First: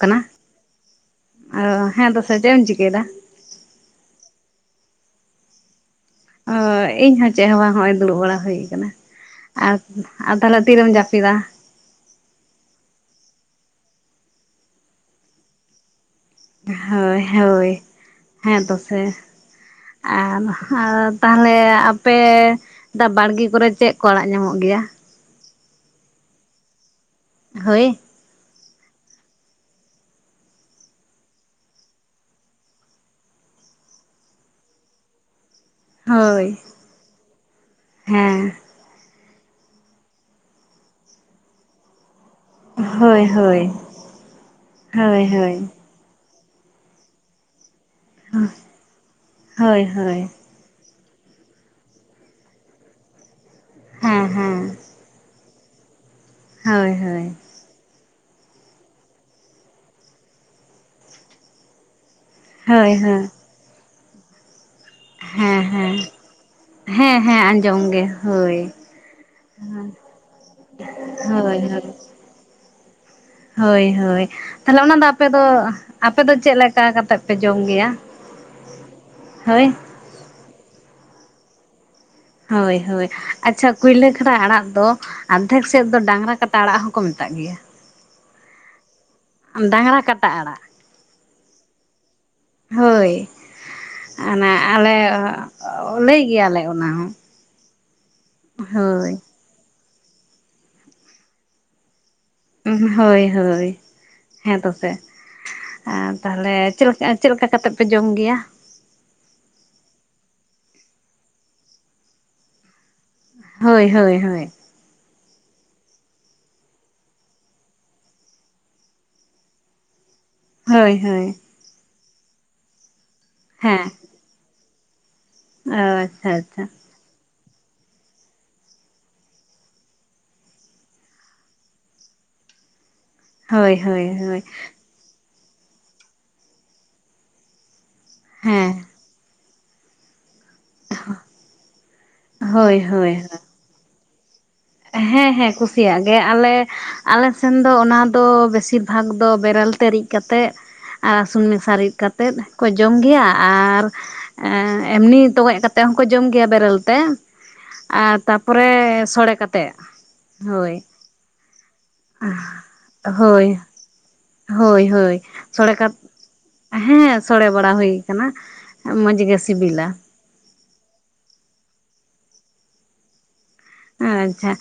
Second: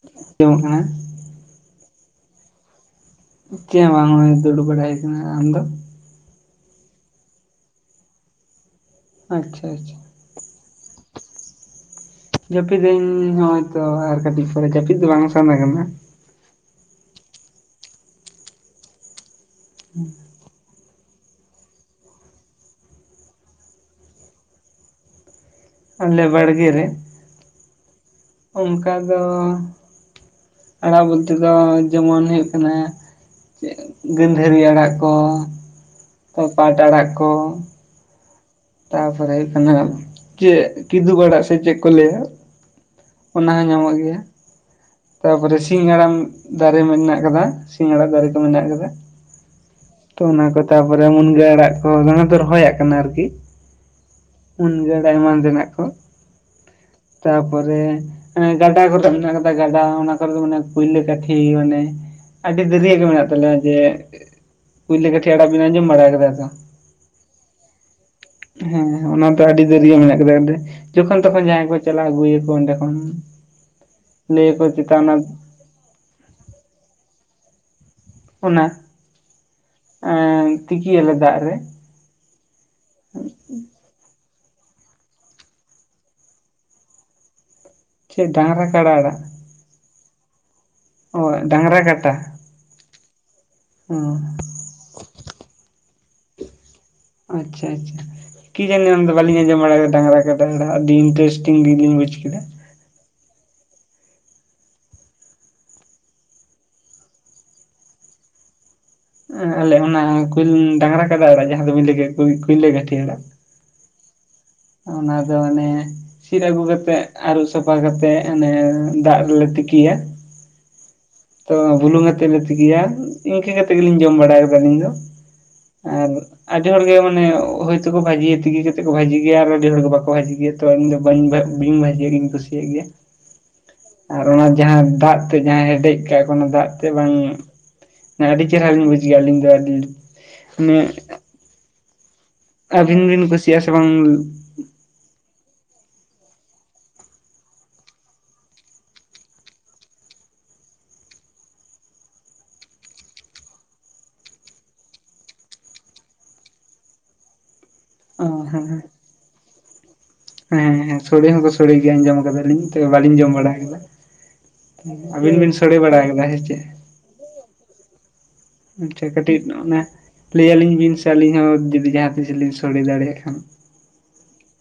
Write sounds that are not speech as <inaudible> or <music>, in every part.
ᱠᱟᱱᱟ, ᱟᱸᱡᱚᱢᱚᱜ ᱠᱟᱱᱟ ᱟᱫᱚ ᱦᱮᱸ ᱫᱚ ᱪᱮᱫ ᱮᱢ ᱪᱤᱠᱟᱹᱭᱮᱫᱟ? ᱪᱮᱫ ᱦᱚᱸᱵᱟᱝ ᱫᱩᱲᱩᱵ ᱵᱟᱲᱟ ᱦᱩᱭ ᱟᱱᱟᱱᱟ᱾ ᱟᱢ ᱫᱚ? ᱚ ᱤᱧ ᱦᱚᱸ ᱪᱮᱫ ᱦᱚᱸ ᱵᱟᱝ ᱦᱚᱸᱜᱚᱭ ᱫᱩᱲᱩᱵ ᱵᱟᱲᱟ ᱦᱩᱭ ᱟᱠᱟᱱᱟ᱾ ᱟᱪᱪᱷᱟ ᱟᱨ ᱟᱪᱪᱷᱟ ᱟᱨ ᱛᱟᱦᱚᱞᱮ ᱛᱤᱨᱮᱢ ᱡᱟᱯᱤᱫᱟ? ᱡᱟᱹᱯᱤᱫᱟᱹᱧ ᱦᱚᱸᱜᱚᱭᱛᱚ ᱟᱨ ᱠᱟᱹᱴᱤᱡ ᱯᱚᱨᱮ ᱡᱟᱹᱯᱤᱫ ᱫᱚ ᱵᱟᱝ ᱥᱟᱱᱟ ᱠᱟᱱᱟ᱾ ᱦᱳᱭ ᱦᱳᱭ ᱦᱮᱸ ᱛᱚᱥᱮ ᱟᱨ ᱟᱨ ᱛᱟᱦᱚᱞᱮ ᱟᱯᱮ ᱫᱟᱜ ᱵᱟᱲᱜᱮ ᱠᱚᱨᱮ ᱪᱮᱫ ᱠᱚ ᱟᱲᱟᱜ ᱧᱟᱢᱚᱜ ᱜᱮᱭᱟ? ᱟᱞᱮ ᱵᱟᱲᱜᱮ ᱨᱮ? ᱦᱳᱭ᱾ ᱚᱱᱠᱟ ᱫᱚ ᱟᱲᱟᱜ ᱵᱚᱞᱛᱮ ᱫᱚ ᱡᱮᱢᱚᱱ ᱦᱩᱭᱩᱜ ᱠᱟᱱᱟ ᱜᱟᱺᱫᱷᱟᱹᱨᱤ ᱟᱲᱟᱜ ᱠᱚ, ᱦᱳᱭ ᱯᱟᱴ ᱟᱲᱟᱜ ᱠᱚ, ᱦᱮᱸ ᱛᱟᱨᱯᱚᱨᱮ ᱦᱩᱭᱩᱜ ᱠᱟᱱᱟ ᱪᱮᱫ ᱠᱤᱫᱩᱵ ᱟᱲᱟᱜ ᱥᱮ ᱪᱮᱫ ᱠᱚ ᱞᱟᱹᱭᱟ᱾ ᱦᱳᱭ ᱦᱳᱭ ᱚᱱᱟᱦᱚᱸ ᱧᱟᱢᱚᱜ ᱜᱮᱭᱟ ᱦᱳᱭ ᱛᱟᱯᱚᱨᱮ ᱦᱳᱭ ᱥᱤᱧ ᱦᱟᱲᱟᱢ ᱫᱟᱨᱮ ᱢᱮᱱᱟᱜ ᱠᱟᱫᱟ᱾ ᱥᱤᱧ ᱟᱲᱟᱜ ᱫᱟᱨᱮ ᱠᱚ ᱢᱮᱱᱟᱜ ᱠᱟᱫᱟ, ᱦᱳᱭ ᱦᱳᱭ ᱛᱚ ᱚᱱᱟ ᱠᱚ ᱛᱟᱨᱯᱚᱨᱮ ᱢᱩᱱᱜᱟᱹ ᱟᱲᱟᱜ ᱠᱚ ᱚᱱᱟ ᱫᱚ ᱨᱚᱦᱚᱭᱟᱜ ᱠᱟᱱᱟ ᱟᱨᱠᱤ ᱦᱮᱸ ᱦᱮᱸ ᱢᱩᱱᱜᱟᱹ ᱟᱲᱟᱜ ᱮᱢᱟᱱ ᱛᱮᱱᱟᱜ ᱠᱚ, ᱦᱳᱭ ᱦᱳᱭ᱾ ᱛᱟᱨᱯᱚᱨᱮ ᱜᱟᱰᱟ ᱠᱚᱨᱮ ᱢᱮᱱᱟᱜ ᱠᱟᱫᱟ ᱜᱟᱰᱟ ᱚᱱᱟ ᱠᱚᱨᱮ ᱫᱚ ᱢᱟᱱᱮ ᱯᱩᱭᱞᱟᱹ ᱠᱟᱴᱷᱤ ᱢᱟᱱᱮ ᱟᱹᱰᱤ ᱦᱳᱭ ᱦᱳᱭ ᱫᱟᱹᱨᱭᱟᱹ ᱜᱮ ᱦᱮᱸ ᱢᱮᱱᱟᱜ ᱛᱟᱞᱮᱭᱟ ᱡᱮ ᱯᱩᱭᱞᱳ ᱠᱟᱹᱴᱷᱤ ᱟᱲᱟᱜ ᱵᱮᱱ ᱟᱸᱡᱚᱢ ᱦᱮᱸ ᱵᱟᱲᱟ ᱟᱠᱟᱫᱟ ᱛᱚ? ᱦᱮᱸ ᱦᱮᱸ ᱟᱸᱡᱚᱢ ᱜᱮ᱾ ᱦᱳᱭ ᱦᱮᱸ ᱚᱱᱟ ᱫᱚ ᱟᱹᱰᱤ ᱫᱟᱹᱨᱭᱟᱹ ᱜᱮ ᱢᱮᱱᱟᱜ ᱟᱠᱟᱫᱟ, ᱡᱚᱠᱷᱚᱱ ᱛᱚᱠᱷᱚᱱ ᱦᱳᱭ ᱡᱟᱦᱟᱸᱭ ᱠᱚ ᱦᱳᱭ ᱪᱟᱞᱟᱜ-ᱟ ᱟᱹᱜᱩᱭᱟ ᱠᱚ ᱚᱸᱰᱮ ᱠᱷᱚᱱ ᱦᱳᱭ ᱦᱳᱭ ᱞᱟᱹᱭᱟᱠᱚ ᱛᱟᱦᱚᱞᱮ ᱚᱱᱟ ᱪᱮᱛᱟ ᱫᱚ ᱟᱯᱮ ᱫᱚ, ᱟᱯᱮᱫᱚ ᱪᱮᱫ ᱞᱮᱠᱟ ᱠᱟᱛᱮᱜ ᱯᱮ ᱡᱚᱢ ᱜᱮᱭᱟ? ᱚᱱᱟ ᱦᱳᱭ ᱛᱤᱠᱤ ᱭᱟᱞᱮ ᱫᱟᱜ ᱨᱮ ᱦᱳᱭ ᱦᱳᱭ ᱟᱪᱪᱷᱟ ᱠᱩᱭᱞᱟᱹ ᱠᱷᱟᱰᱟ ᱟᱲᱟᱜ ᱫᱚ ᱟᱫᱷᱮᱠ ᱥᱮᱫ ᱫᱚ ᱰᱟᱝᱨᱟ ᱠᱟᱴᱟ ᱟᱲᱟᱜ ᱦᱚᱸᱠᱚ ᱢᱮᱛᱟᱜ ᱜᱮᱭᱟ, ᱪᱮᱫ ᱰᱟᱝᱨᱟ ᱠᱟᱲᱟ ᱟᱲᱟᱜ? ᱰᱟᱝᱨᱟ ᱠᱟᱴᱟ ᱟᱲᱟᱜ ᱚ ᱰᱟᱝᱨᱟ ᱠᱟᱴᱟ ᱦᱳᱭ ᱚ ᱚᱱᱟ ᱟᱞᱮ ᱞᱟᱹᱭ ᱜᱮᱭᱟᱞᱮ ᱚᱱᱟ ᱦᱚᱸ ᱟᱪᱪᱷᱟ ᱟᱪᱪᱷᱟ ᱠᱤ ᱡᱟᱹᱱᱤ ᱚᱱᱟ ᱦᱳᱭ ᱫᱚ ᱵᱟᱹᱞᱤᱧ ᱟᱸᱡᱚᱢ ᱵᱟᱲᱟ ᱠᱟᱫᱟ ᱰᱟᱝᱨᱟ ᱠᱟᱴᱟ ᱤᱱᱴᱨᱮᱥᱴᱤᱝ ᱜᱤᱧ ᱵᱩᱪ ᱠᱮᱫᱟ ᱦᱳᱭ ᱦᱳᱭ ᱦᱮᱸ ᱦᱮᱸᱛᱚᱥᱮ‌ ᱟᱨ ᱛᱟᱦᱚᱞᱮ ᱪᱮᱫ ᱞᱮᱠᱟ ᱠᱟᱛᱮᱜ ᱯᱮ ᱡᱚᱢ ᱜᱮᱭᱟ? ᱟᱞᱮ ᱚᱱᱟ ᱰᱟᱝᱨᱟ ᱠᱟᱰᱟ ᱟᱲᱟᱜ ᱡᱟᱦᱟᱸ ᱫᱚ ᱵᱤᱱ ᱞᱟᱹᱭ ᱠᱮᱫᱟ ᱠᱩᱭᱞᱟᱹ ᱜᱟᱹᱴᱷᱤ ᱟᱲᱟᱜ ᱦᱳᱭ ᱦᱳᱭ ᱦᱳᱭ ᱚᱱᱟ ᱫᱚ ᱢᱟᱱᱮ ᱥᱤᱫ ᱟᱹᱜᱩ ᱠᱟᱛᱮᱜ ᱟᱹᱨᱩᱵ ᱥᱟᱯᱷᱟ ᱠᱟᱛᱮᱫ ᱚᱱᱮ ᱫᱟᱜ ᱨᱮᱞᱮ ᱛᱤᱠᱤᱭᱟ ᱦᱳᱭ ᱦᱳᱭ ᱛᱚ ᱵᱩᱞᱩᱝ ᱠᱟᱛᱮᱜ ᱞᱮ ᱛᱤᱠᱤᱭᱟ ᱤᱱᱠᱟᱹ ᱠᱟᱛᱮᱫ ᱦᱮᱸ ᱜᱮᱞᱤᱧ ᱡᱚᱢ ᱵᱟᱲᱟᱭᱟ ᱟᱹᱞᱤᱧ ᱫᱚ ᱟᱨ ᱟᱪᱪᱷᱟ ᱟᱪᱪᱷᱟ ᱟᱹᱰᱤ ᱦᱚᱲ ᱜᱮ ᱢᱟᱱᱮ ᱦᱚᱭᱛᱚ ᱠᱳ ᱵᱷᱟᱹᱡᱤᱭᱟ ᱛᱤᱠᱤ ᱠᱟᱛᱮ ᱠᱚ ᱵᱷᱟᱹᱡᱤ ᱜᱮᱭᱟ ᱟᱨ ᱟᱹᱰᱤ ᱦᱚᱲ ᱜᱮ ᱵᱟᱠᱚ ᱵᱷᱟᱹᱡᱤ ᱜᱮᱭᱟ ᱛᱚ ᱤᱧ ᱫᱚ ᱵᱟᱹᱧ ᱵᱷᱟᱹᱡᱤᱭᱟᱜ ᱜᱤᱧ ᱠᱩᱥᱤᱭᱟᱜ ᱜᱮᱭᱟ ᱦᱳᱭ ᱦᱳᱭ ᱟᱨ ᱦᱳᱭ ᱚᱱᱟ ᱡᱟᱦᱟᱸ ᱫᱟᱜ ᱡᱟᱦᱟᱸᱭ ᱦᱮᱰᱮᱡ ᱠᱟᱜᱼᱟ ᱠᱚ ᱚᱱᱟ ᱫᱟᱜ ᱛᱮ ᱵᱟᱝ, ᱟᱹᱰᱤ ᱪᱮᱦᱚᱨᱟ ᱦᱮᱸ ᱞᱤᱧ ᱵᱩᱡᱷᱣᱟ ᱟᱹᱞᱤᱧ ᱫᱚ ᱟᱹᱞᱤᱧ ᱦᱳᱭ ᱟᱹᱵᱤᱱ ᱦᱳᱭ ᱵᱤᱱ ᱠᱩᱥᱤᱭᱟᱜᱼᱟ ᱥᱮ ᱵᱟᱝ ᱦᱮᱸ ᱦᱮᱸ ᱠᱩᱥᱤᱭᱟᱜ ᱜᱮ ᱟᱞᱮ ᱟᱞᱮᱥᱱ ᱫᱚ ᱚᱱᱟ ᱫᱚ ᱵᱮᱥᱤᱨ ᱵᱷᱟᱜᱽ ᱫᱚ ᱵᱮᱨᱮᱞ ᱛᱮ ᱨᱤᱫᱽ ᱠᱟᱛᱮᱫ ᱥᱩᱱ ᱢᱮᱥᱟ ᱨᱤᱫᱽᱠᱟᱛᱮᱫ ᱠᱚ ᱡᱚᱢ ᱜᱮᱭᱟ ᱟᱨ ᱮᱢᱱᱤ ᱛᱚᱜᱚᱡ ᱠᱟᱛᱮᱜ ᱦᱚᱸᱠᱚ ᱡᱚᱢ ᱜᱮᱭᱟ ᱵᱮᱨᱮᱞ ᱛᱮ ᱟᱨ ᱚ ᱦᱮᱸ ᱛᱟᱨᱯᱚᱨᱮ ᱥᱚᱲᱮ ᱠᱟᱛ ᱦᱮᱸ ᱦᱮᱸ ᱥᱚᱲᱮ ᱦᱚᱸᱠᱚ ᱥᱚᱲᱮᱭ ᱜᱮᱭᱟ ᱟᱸᱡᱚᱢ ᱠᱟᱫᱟᱞᱤᱧ ᱛᱚᱵᱮ ᱵᱟᱞᱤᱧ ᱡᱚᱢ ᱵᱟᱲᱟ ᱦᱳᱭ ᱠᱟᱫᱟ ᱦᱳᱭ ᱦᱳᱭ ᱟᱵᱮᱱ ᱵᱤᱱ ᱥᱚᱲᱮ ᱥᱳᱲᱮ ᱠᱟᱛ ᱵᱟᱲᱟ ᱠᱟᱫᱟ ᱥᱮᱪᱮᱫ? ᱦᱮᱸ ᱥᱚᱲᱮ ᱵᱟᱲᱟ ᱦᱩᱭ ᱟᱠᱟᱱᱟ ᱟᱪᱪᱷᱟ ᱢᱚᱡᱽ ᱜᱮ ᱠᱟᱹᱴᱤᱡ ᱚᱱᱟ ᱥᱤᱵᱤᱞᱟ ᱞᱟᱹᱭ ᱟᱹᱞᱤᱧ ᱵᱮᱱ ᱥᱮ ᱟᱹᱞᱤᱧ ᱦᱚᱸ ᱡᱩᱫᱤ ᱡᱟᱦᱟᱸ ᱛᱤᱥ ᱞᱤᱧ ᱥᱳᱲᱮ ᱫᱟᱲᱮᱭᱟᱜ ᱠᱷᱟᱱ ᱟᱪᱪᱷᱟ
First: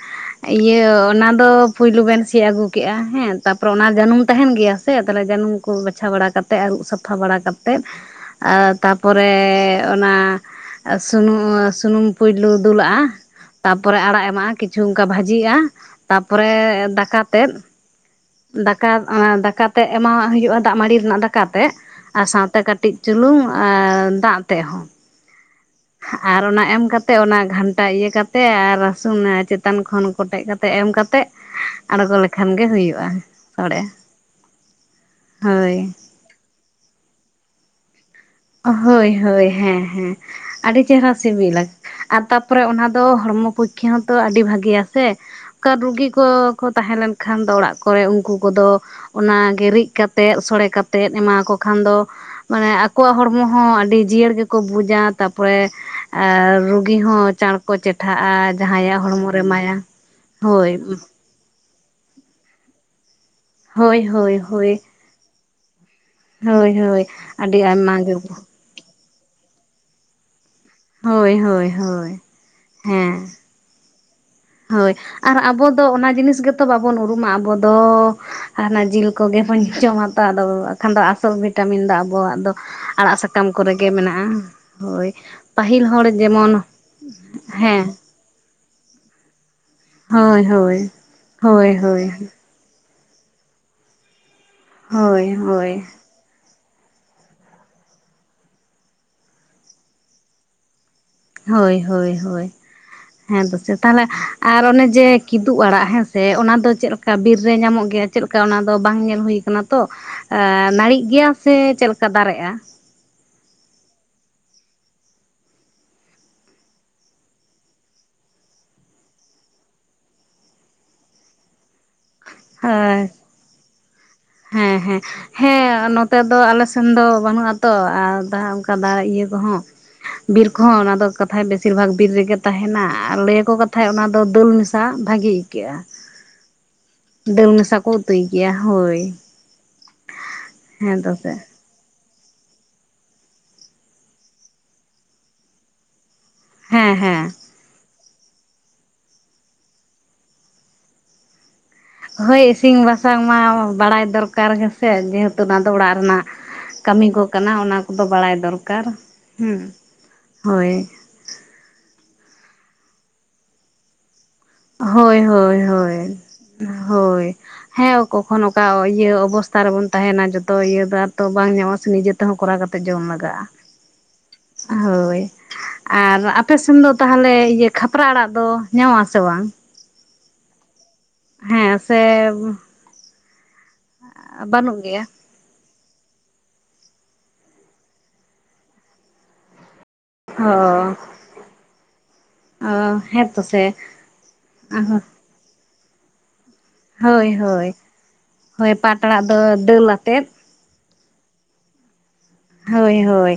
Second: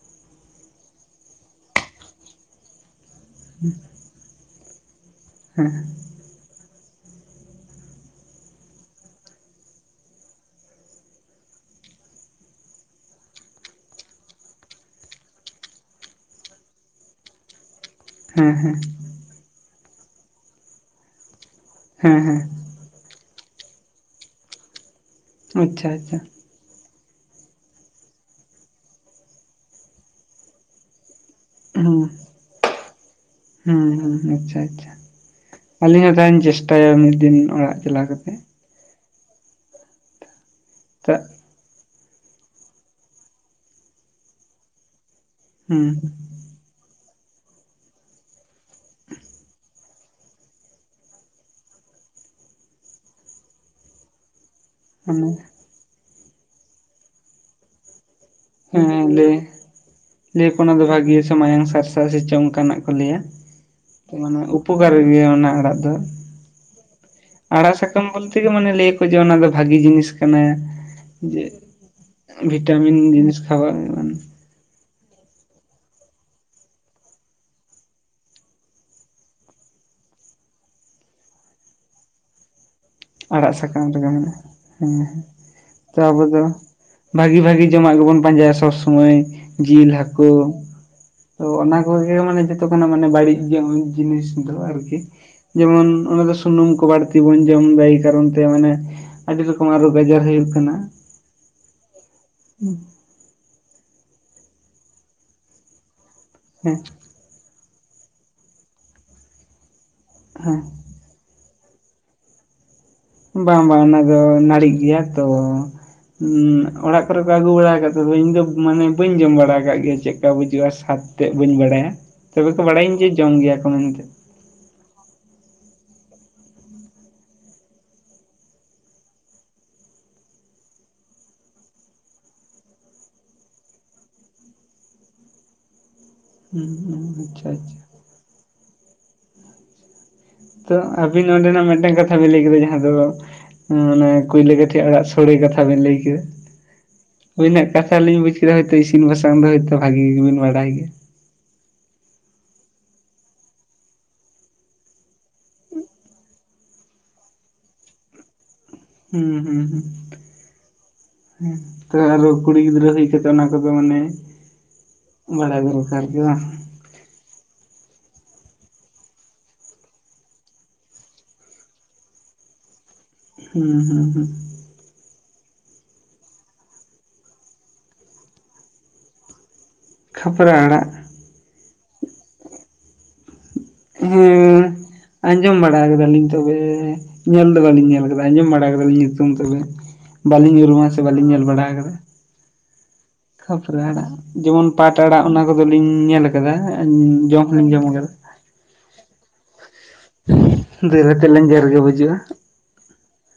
ᱤᱭᱟᱹ ᱚᱱᱟ ᱫᱚ ᱯᱩᱭᱞᱩ ᱵᱮᱱ ᱥᱤᱫᱽ ᱟᱹᱜᱩ ᱠᱮᱫᱼᱟ ᱦᱮᱸ ᱛᱟᱨᱯᱚᱨᱮ ᱚᱱᱟ ᱡᱟᱹᱱᱩᱢ ᱛᱟᱦᱮᱱ ᱜᱮᱭᱟ ᱥᱮᱮ ᱡᱟᱹᱱᱩᱢ ᱦᱮᱸ ᱠᱚ ᱵᱟᱪᱷᱟᱣ ᱵᱟᱲᱟ ᱠᱟᱛᱮᱜ ᱟᱹᱨᱩᱵ ᱥᱟᱯᱷᱟ ᱵᱟᱲᱟᱛᱮᱫ ᱟᱨ ᱛᱟᱨᱯᱚᱨᱮ ᱚᱱᱟ ᱟᱨ ᱥᱩᱱᱩᱢ ᱥᱩᱱᱩᱢ ᱯᱩᱭᱞᱩ ᱫᱩᱞᱟᱜᱼᱟ ᱛᱟᱯᱚᱨᱮ ᱟᱲᱟᱜ ᱮᱢᱟᱜᱼᱟ ᱠᱤᱪᱷᱩ ᱚᱱᱠᱟ ᱵᱷᱟᱹᱡᱤᱜᱼᱟ ᱛᱟᱯᱚᱨᱮ ᱫᱟᱠᱟ ᱛᱮᱫ ᱦᱮᱸ ᱦᱮᱸ ᱫᱟᱠᱟ ᱚᱱᱟ ᱫᱟᱠᱟᱛᱮ ᱮᱢᱟᱣᱟᱜ ᱦᱩᱭᱩᱜᱼᱟ ᱫᱟᱜ ᱢᱲᱤ ᱨᱮᱱᱟᱜ ᱫᱟᱠᱟᱛᱮ ᱦᱮᱸ ᱟᱨ ᱦᱮᱸ ᱥᱟᱶᱛᱮ ᱠᱟᱹᱴᱤᱡ ᱪᱩᱞᱩᱝ ᱟᱨ ᱫᱟᱜ ᱛᱮ ᱦᱚᱸ ᱟᱪᱷᱟ ᱟᱨ ᱚᱱᱟ ᱮᱢ ᱠᱟᱛᱮᱫ ᱠᱟᱛᱮ ᱚᱱᱟ ᱜᱷᱟᱱᱴᱟ ᱤᱭᱟᱹ ᱠᱟᱛᱮ ᱟᱨ ᱨᱟᱹᱥᱩᱱ ᱪᱮᱛᱟᱱ ᱠᱷᱚᱱ ᱠᱚᱴᱮᱡ ᱠᱟᱛᱮ ᱮᱢ ᱠᱟᱛᱮ ᱦᱩᱸ ᱟᱬᱜᱚ ᱞᱮᱠᱷᱟᱱ ᱜᱮ ᱦᱩᱭᱩᱜᱼᱟ ᱥᱚᱲᱮ ᱦᱩᱸ ᱦᱩᱸ ᱟᱪᱪᱷᱟ ᱟᱪᱪᱷᱟ ᱦᱳᱭ ᱟᱹᱞᱤᱧ ᱦᱟᱛᱷᱟ ᱞᱧ ᱪᱮᱥᱴᱟᱭᱟ ᱢᱤᱫ ᱫᱤᱱ ᱚᱲᱟᱜ ᱪᱟᱞᱟᱣ ᱠᱟᱛᱮ ᱦᱳᱭ ᱦᱳᱭ ᱦᱮᱸ ᱦᱮᱸ ᱟᱹᱰᱤ ᱪᱮᱨᱦᱨᱟ ᱪᱮᱫᱟᱜ ᱥᱤᱵᱤᱞᱟ ᱟᱨ ᱛᱟᱯᱚᱨᱮ ᱚᱱᱟ ᱫᱚ ᱦᱚᱲᱢᱚ ᱯᱚᱠᱠᱷᱟ ᱦᱚᱸᱛᱚ ᱟᱹᱰᱤ ᱵᱷᱟᱹᱜᱮᱭᱟ ᱥᱮᱠᱟ ᱦᱩᱸ ᱨᱩᱜᱤ ᱠᱚ ᱠᱚ ᱛᱟᱦᱮᱸ ᱞᱮᱱ ᱠᱷᱟᱱ ᱫᱚ ᱚᱲᱟᱜ ᱠᱚᱨᱮ ᱩᱱᱠᱩ ᱠᱚᱫᱚ ᱚᱱᱟᱜᱮ ᱨᱤᱫ ᱠᱟᱛᱮᱜ ᱥᱚᱲᱮ ᱠᱟᱛᱮᱜ ᱮᱢᱟᱠᱚ ᱠᱷᱟᱱ ᱫᱚ ᱢᱟᱱᱮ ᱟᱠᱚᱣᱟᱜ ᱦᱚᱲᱢᱚ ᱦᱚᱸ ᱟᱹᱰᱤ ᱡᱤᱭᱟᱹᱲ ᱜᱮᱠᱚ ᱵᱩᱡᱟ ᱚᱱᱮ ᱛᱟᱯᱚᱨᱮ ᱟᱨ ᱨᱩᱜᱤ ᱦᱚᱸ ᱪᱟᱬᱠᱚ ᱪᱮᱴᱷᱟᱜᱼᱟ ᱡᱟᱦᱟᱸᱟᱭᱭᱟᱜ ᱦᱮᱸ ᱦᱚᱲᱢᱚ ᱞᱟᱹᱭ ᱨᱮ ᱮᱢᱟᱭᱟ ᱞᱟᱹᱭᱟᱠᱚ ᱦᱳᱭ ᱚᱱᱟ ᱫᱚ ᱵᱷᱟᱹᱜᱤᱭᱟ ᱢᱟᱭᱟᱝ ᱥᱟᱨᱥᱟ ᱥᱮ ᱪᱚᱝ ᱚᱱᱠᱟᱱᱟᱜ ᱠᱚ ᱞᱟᱹᱭᱟᱹ ᱦᱳᱭ ᱦᱳᱭ ᱦᱳᱭ ᱩᱚᱯᱚᱠᱟᱨ ᱾ ᱦᱩᱭᱩᱜ ᱜᱮᱭᱟ ᱚᱱᱟ ᱟᱲᱟᱜ ᱫᱚ ᱦᱳᱭ ᱦᱳᱭ ᱟᱹᱰᱤ ᱟᱲᱟᱜ ᱟᱭᱢᱟ ᱥᱟᱠᱟᱢ ᱜᱮ ᱵᱚᱞᱛᱮ ᱞᱟᱹᱭ ᱟᱠᱚ ᱡᱮ ᱚᱱᱟ ᱫᱚ ᱵᱷᱟᱜᱤ ᱡᱤᱱᱤᱥ ᱠᱟᱱᱟ ᱦᱳᱭ ᱡᱮ ᱦᱳᱭ ᱦᱳᱭ ᱵᱷᱤᱴᱟᱢᱤᱱ ᱦᱮᱸ ᱡᱤᱱᱤᱥ ᱥᱟᱵᱟᱜ ᱧᱚᱜ ᱠᱟᱱᱟ ᱾ ᱦᱳᱭ ᱟᱨ ᱟᱵᱚ ᱫᱚ ᱚᱱᱟ ᱡᱤᱱᱤᱥ ᱜᱮᱛᱚ ᱵᱟᱵᱚᱱ ᱩᱨᱩᱢᱟ ᱟᱵᱚ ᱫᱚ, ᱟᱨ ᱚᱱᱟ ᱡᱤᱞ ᱠᱚᱜᱮᱵᱚᱱ ᱡᱚᱢ ᱦᱟᱛᱟᱣᱟ ᱟᱫᱚ ᱵᱟᱠᱷᱟᱱ ᱫᱚ ᱟᱥᱚᱞ ᱵᱷᱤᱴᱟᱢᱤᱱ ᱫᱚ ᱟᱵᱚᱣᱟᱜ ᱫᱚ ᱟᱲᱟᱜ ᱥᱟᱠᱟᱢ ᱠᱚᱨᱮ ᱜᱮ ᱢᱮᱱᱟᱜᱼᱟ ᱦᱳᱭ ᱯᱟᱹᱦᱤᱞ ᱛᱚ ᱦᱚᱲ ᱟᱵᱚ ᱫᱚ ᱡᱮᱢᱚᱱ ᱵᱷᱟᱜᱤ ᱵᱷᱟᱜᱤ ᱡᱚᱢᱟᱜ ᱦᱮᱸ ᱜᱮᱵᱚᱱ ᱯᱟᱸᱡᱟᱭᱟ ᱥᱚᱵᱽ ᱥᱳᱢᱚᱭ, ᱡᱤᱞ ᱦᱟᱹᱠᱩ ᱦᱳᱭ ᱦᱳᱭ ᱛᱚ ᱦᱳᱭ ᱚᱱᱟ ᱦᱳᱭ ᱠᱚᱜᱮ ᱢᱟᱱᱮ, ᱛᱟᱵᱚᱱᱟ ᱢᱟᱱᱮ ᱵᱟᱹᱲᱤᱡ ᱡᱤᱱᱤᱥ ᱫᱚ ᱟᱨᱠᱤ ᱦᱳᱭ ᱦᱳᱭ ᱡᱮᱢᱚᱱ ᱚᱱᱟ ᱫᱚ ᱥᱩᱱᱩᱢ ᱠᱚ ᱵᱟᱹᱲᱛᱤ ᱵᱚᱱ ᱡᱚᱢ ᱮᱫᱟ ᱮᱭ ᱠᱟᱨᱚᱱ ᱛᱮ ᱢᱟᱱᱮ ᱟᱹᱰᱤ ᱨᱚᱠᱚᱢ ᱨᱳᱜ ᱟᱡᱟᱨ ᱦᱩᱭᱩᱜ ᱠᱟᱱᱟ ᱾ ᱦᱳᱭ ᱦᱳᱭ ᱦᱳᱭ ᱦᱮᱸ ᱫᱚᱥᱮ ᱛᱟᱦᱚᱞᱮ ᱟᱨ ᱚᱱᱮ ᱡᱮ ᱠᱤᱫᱩ ᱟᱲᱟᱜ ᱦᱮᱸ ᱥᱮ ᱚᱱᱟ ᱫᱚ ᱦᱮᱸ ᱪᱮᱫ ᱞᱮᱠᱟ ᱵᱤᱨ ᱨᱮ ᱧᱟᱢᱚᱜ ᱜᱮᱭᱟ ᱪᱮᱫ ᱞᱮᱠᱟ ᱚᱱᱟ ᱫᱚ ᱵᱟᱝ ᱧᱮᱞ ᱦᱩᱭ ᱠᱟᱱᱟ ᱛᱚ, ᱦᱮᱸ ᱱᱟᱹᱲᱤᱜ ᱜᱮᱭᱟ ᱥᱮ ᱪᱮᱫ ᱞᱮᱠᱟ ᱫᱟᱨᱮᱜᱼᱟ ᱾ ᱵᱟᱝ ᱵᱟᱝ ᱚᱱᱟ ᱫᱚ ᱱᱟᱹᱲᱤᱜ ᱜᱮᱭᱟ ᱛᱚ, ᱚᱲᱟᱜ ᱠᱚᱨᱮ ᱠᱚ ᱟᱹᱜᱩ ᱵᱟᱲᱟ ᱟᱠᱟᱫ ᱛᱚ ᱤᱧ ᱫᱚ ᱢᱟᱱᱮ ᱵᱟᱹᱧ ᱡᱚᱢ ᱵᱟᱲᱟ ᱟᱠᱟᱫ ᱜᱮᱭᱟ ᱪᱮᱫᱞᱠᱟ ᱵᱩᱡᱩᱜᱼᱟ ᱥᱟᱫ, ᱛᱮᱫ ᱵᱟᱹᱧ ᱵᱟᱲᱟᱭᱟ ᱛᱚᱵᱮ ᱠᱚ ᱵᱟᱲᱟᱭᱟᱹᱧ ᱦᱳᱭ ᱡᱮ ᱡᱚᱢ ᱜᱮᱭᱟ ᱠᱚ ᱢᱮᱱᱛᱮ, ᱦᱮᱸ ᱦᱮᱸ ᱾ ᱦᱮᱸ ᱱᱚᱛᱮ ᱫᱚ ᱟᱞᱮ ᱥᱮᱱ ᱫᱚ ᱵᱟᱹᱱᱩᱜ ᱟᱛᱚ ᱟᱨ ᱫᱟ, ᱫᱟ ᱤᱭᱟᱹ ᱠᱚᱦᱚᱸ ᱵᱤᱨ ᱠᱚᱦᱚᱸ ᱚᱱᱟ ᱫᱚ ᱠᱟᱛᱷᱟᱡ ᱵᱮᱥᱤᱨ ᱵᱷᱟᱜ ᱵᱤᱨ ᱨᱮᱜᱮ ᱛᱟᱦᱮᱱᱟ ᱟᱨ ᱞᱟᱹᱭᱟᱠᱚ ᱠᱟᱛᱷᱟᱡ ᱚᱱᱟ ᱫᱚ ᱫᱟᱹᱞ ᱢᱤᱥᱟ, ᱥᱟ ᱵᱷᱟᱜᱤ ᱟᱹᱭᱠᱟᱹᱜᱼᱟ ᱾ ᱟᱪᱪᱷᱟ ᱟᱪᱪᱷᱟ ᱰᱟᱹᱞ ᱢᱮᱥᱟ ᱠᱚ ᱩᱛᱩᱭ ᱜᱮᱭᱟ ᱦᱳᱭ ᱾ ᱛᱚ ᱟᱵᱤᱱ ᱥᱮ ᱱᱚᱸᱰᱮ ᱱᱟᱜ ᱢᱤᱫᱴᱟᱝ ᱠᱟᱛᱷᱟ, ᱠᱟᱛᱷᱟ ᱵᱮᱤᱱ ᱞᱟᱹᱭ ᱠᱮᱫᱟ ᱡᱟᱦᱟᱸ ᱫᱚᱠᱚ ᱠᱩᱭᱞᱟᱹ ᱠᱟᱹᱴᱷᱤ ᱟᱲᱟᱜ ᱥᱳᱲᱮ ᱠᱟᱛᱷᱟ ᱵᱮᱤᱱ ᱞᱟᱹᱭ ᱠᱮᱫᱟ ᱾ ᱦᱮᱸ ᱦᱮᱸ ᱾ ᱟᱹᱵᱤᱱᱟᱜ ᱠᱟᱛᱷᱟ ᱞᱤᱧ ᱵᱩᱡ ᱠᱮᱫᱟ ᱦᱚᱭᱛᱳ ᱤᱥᱤᱱ ᱵᱟᱥᱟᱝ ᱫᱚ ᱦᱳᱭᱛᱳ ᱵᱷᱟᱜᱤ ᱜᱮᱵᱤᱱ ᱵᱟᱰᱟᱭ ᱜᱮᱭᱟ ᱾ ᱦᱳᱭ ᱤᱥᱤᱱ ᱵᱟᱥᱟᱝ ᱢᱟ ᱵᱟᱲᱟᱭ ᱫᱚᱨᱠᱟᱨ ᱦᱮᱸᱥᱮ ᱡᱮᱦᱮᱛᱩ ᱚᱱᱟ ᱫᱚ ᱚᱲᱟᱜ ᱨᱮᱱᱟᱜ ᱠᱟᱹᱢᱤ ᱠᱚ ᱠᱟᱱᱟ ᱚᱱᱟ ᱠᱚᱫᱚ ᱵᱟᱲᱟᱭ ᱫᱚᱨᱠᱟᱨ ᱦᱩᱸ ᱦᱳᱭ, ᱦᱩᱸ ᱛᱚ ᱟᱨᱚ ᱠᱩᱲᱤ ᱜᱤᱫᱽᱨᱟᱹ ᱦᱩᱭ ᱠᱟᱛᱮᱜ ᱚᱱᱟ ᱠᱚᱫᱚ ᱢᱟᱱᱮ, ᱦᱳᱭ, ᱵᱟᱲᱟᱭ ᱦᱳᱭ, ᱫᱚᱨᱠᱟᱨ ᱦᱳᱭ, ᱜᱮ ᱵᱟᱝ ᱦᱳᱭ ᱾ ᱦᱮᱸ ᱠᱚᱠᱷᱚᱱ ᱚᱠᱟ ᱤᱭᱟᱹ ᱚᱵᱚᱥᱛᱟ ᱨᱮᱵᱚᱱ ᱛᱟᱦᱮᱱᱟ ᱡᱚᱛᱚ ᱤᱭᱟᱹ ᱫᱚ ᱟᱨ ᱛᱚ ᱵᱟᱝ ᱧᱟᱢᱚᱜ ᱥᱮ ᱱᱤᱡᱮ, ᱛᱮ ᱦᱚᱸ ᱠᱚᱨᱟᱣ ᱠᱟᱛᱮᱫ ᱡᱚᱢ ᱮᱸ ᱦᱮᱸ ᱦᱩᱸ ᱦᱩᱸ ᱾ ᱦᱳᱭ ᱾ ᱟᱨ ᱟᱯᱮ ᱥᱮᱱ ᱫᱚ ᱛᱟᱦᱚᱞᱮ ᱤᱭᱟᱹ ᱠᱷᱟᱯᱨᱟ ᱟᱲᱟᱜ ᱫᱚ ᱧᱟᱢᱚᱜ ᱟᱥᱮ ᱵᱟᱝ? ᱠᱷᱟᱯᱨᱟ ᱟᱲᱟᱜ, ᱦᱮᱸ ᱥᱮ, ᱦᱮᱸ ᱵᱟᱹᱱᱩᱜ ᱜᱮᱭᱟ ᱾ ᱟᱸᱡᱚᱢ ᱵᱟᱲᱟ ᱠᱮᱫᱟᱞᱤᱧ ᱛᱚᱵᱮ ᱧᱮᱞ ᱫᱚ ᱵᱟᱞᱤᱧ ᱧᱮᱞ ᱟᱠᱟᱫᱟ ᱟᱸᱡᱚᱢ ᱵᱟᱲᱟ ᱠᱮᱫᱟᱞᱤᱧ ᱧᱩᱛᱩᱢ ᱛᱚᱵᱮ, ᱵᱟᱹᱞᱤᱧ ᱩᱨᱩᱢᱟ ᱚ ᱥᱮ ᱵᱟᱞᱤᱧ ᱧᱮᱞ ᱵᱟᱲᱟ ᱟᱠᱟᱫᱟ ᱾ ᱚ ᱦᱮᱸ ᱛᱚ ᱥᱮ ᱠᱷᱟᱯᱨᱟ ᱟᱲᱟᱜ ᱡᱮᱢᱚᱱ ᱯᱟᱴ ᱟᱲᱟᱜ ᱚᱱᱟ ᱠᱚᱫᱚᱞᱤᱧ ᱧᱮᱞ ᱟᱠᱟᱫᱟ ᱾ ᱦᱳᱭ ᱦᱳᱭ ᱦᱳᱭ ᱯᱟᱴ ᱟᱲᱟᱜ ᱫᱚ ᱫᱟᱹᱞ ᱟᱛᱮᱫ ᱾ ᱫᱟᱹᱞ ᱟᱛᱮᱜ ᱞᱮᱧᱡᱮᱨ ᱜᱮ ᱵᱩᱡᱩᱜᱼᱟ ᱾ ᱦᱳᱭ ᱦᱳᱭ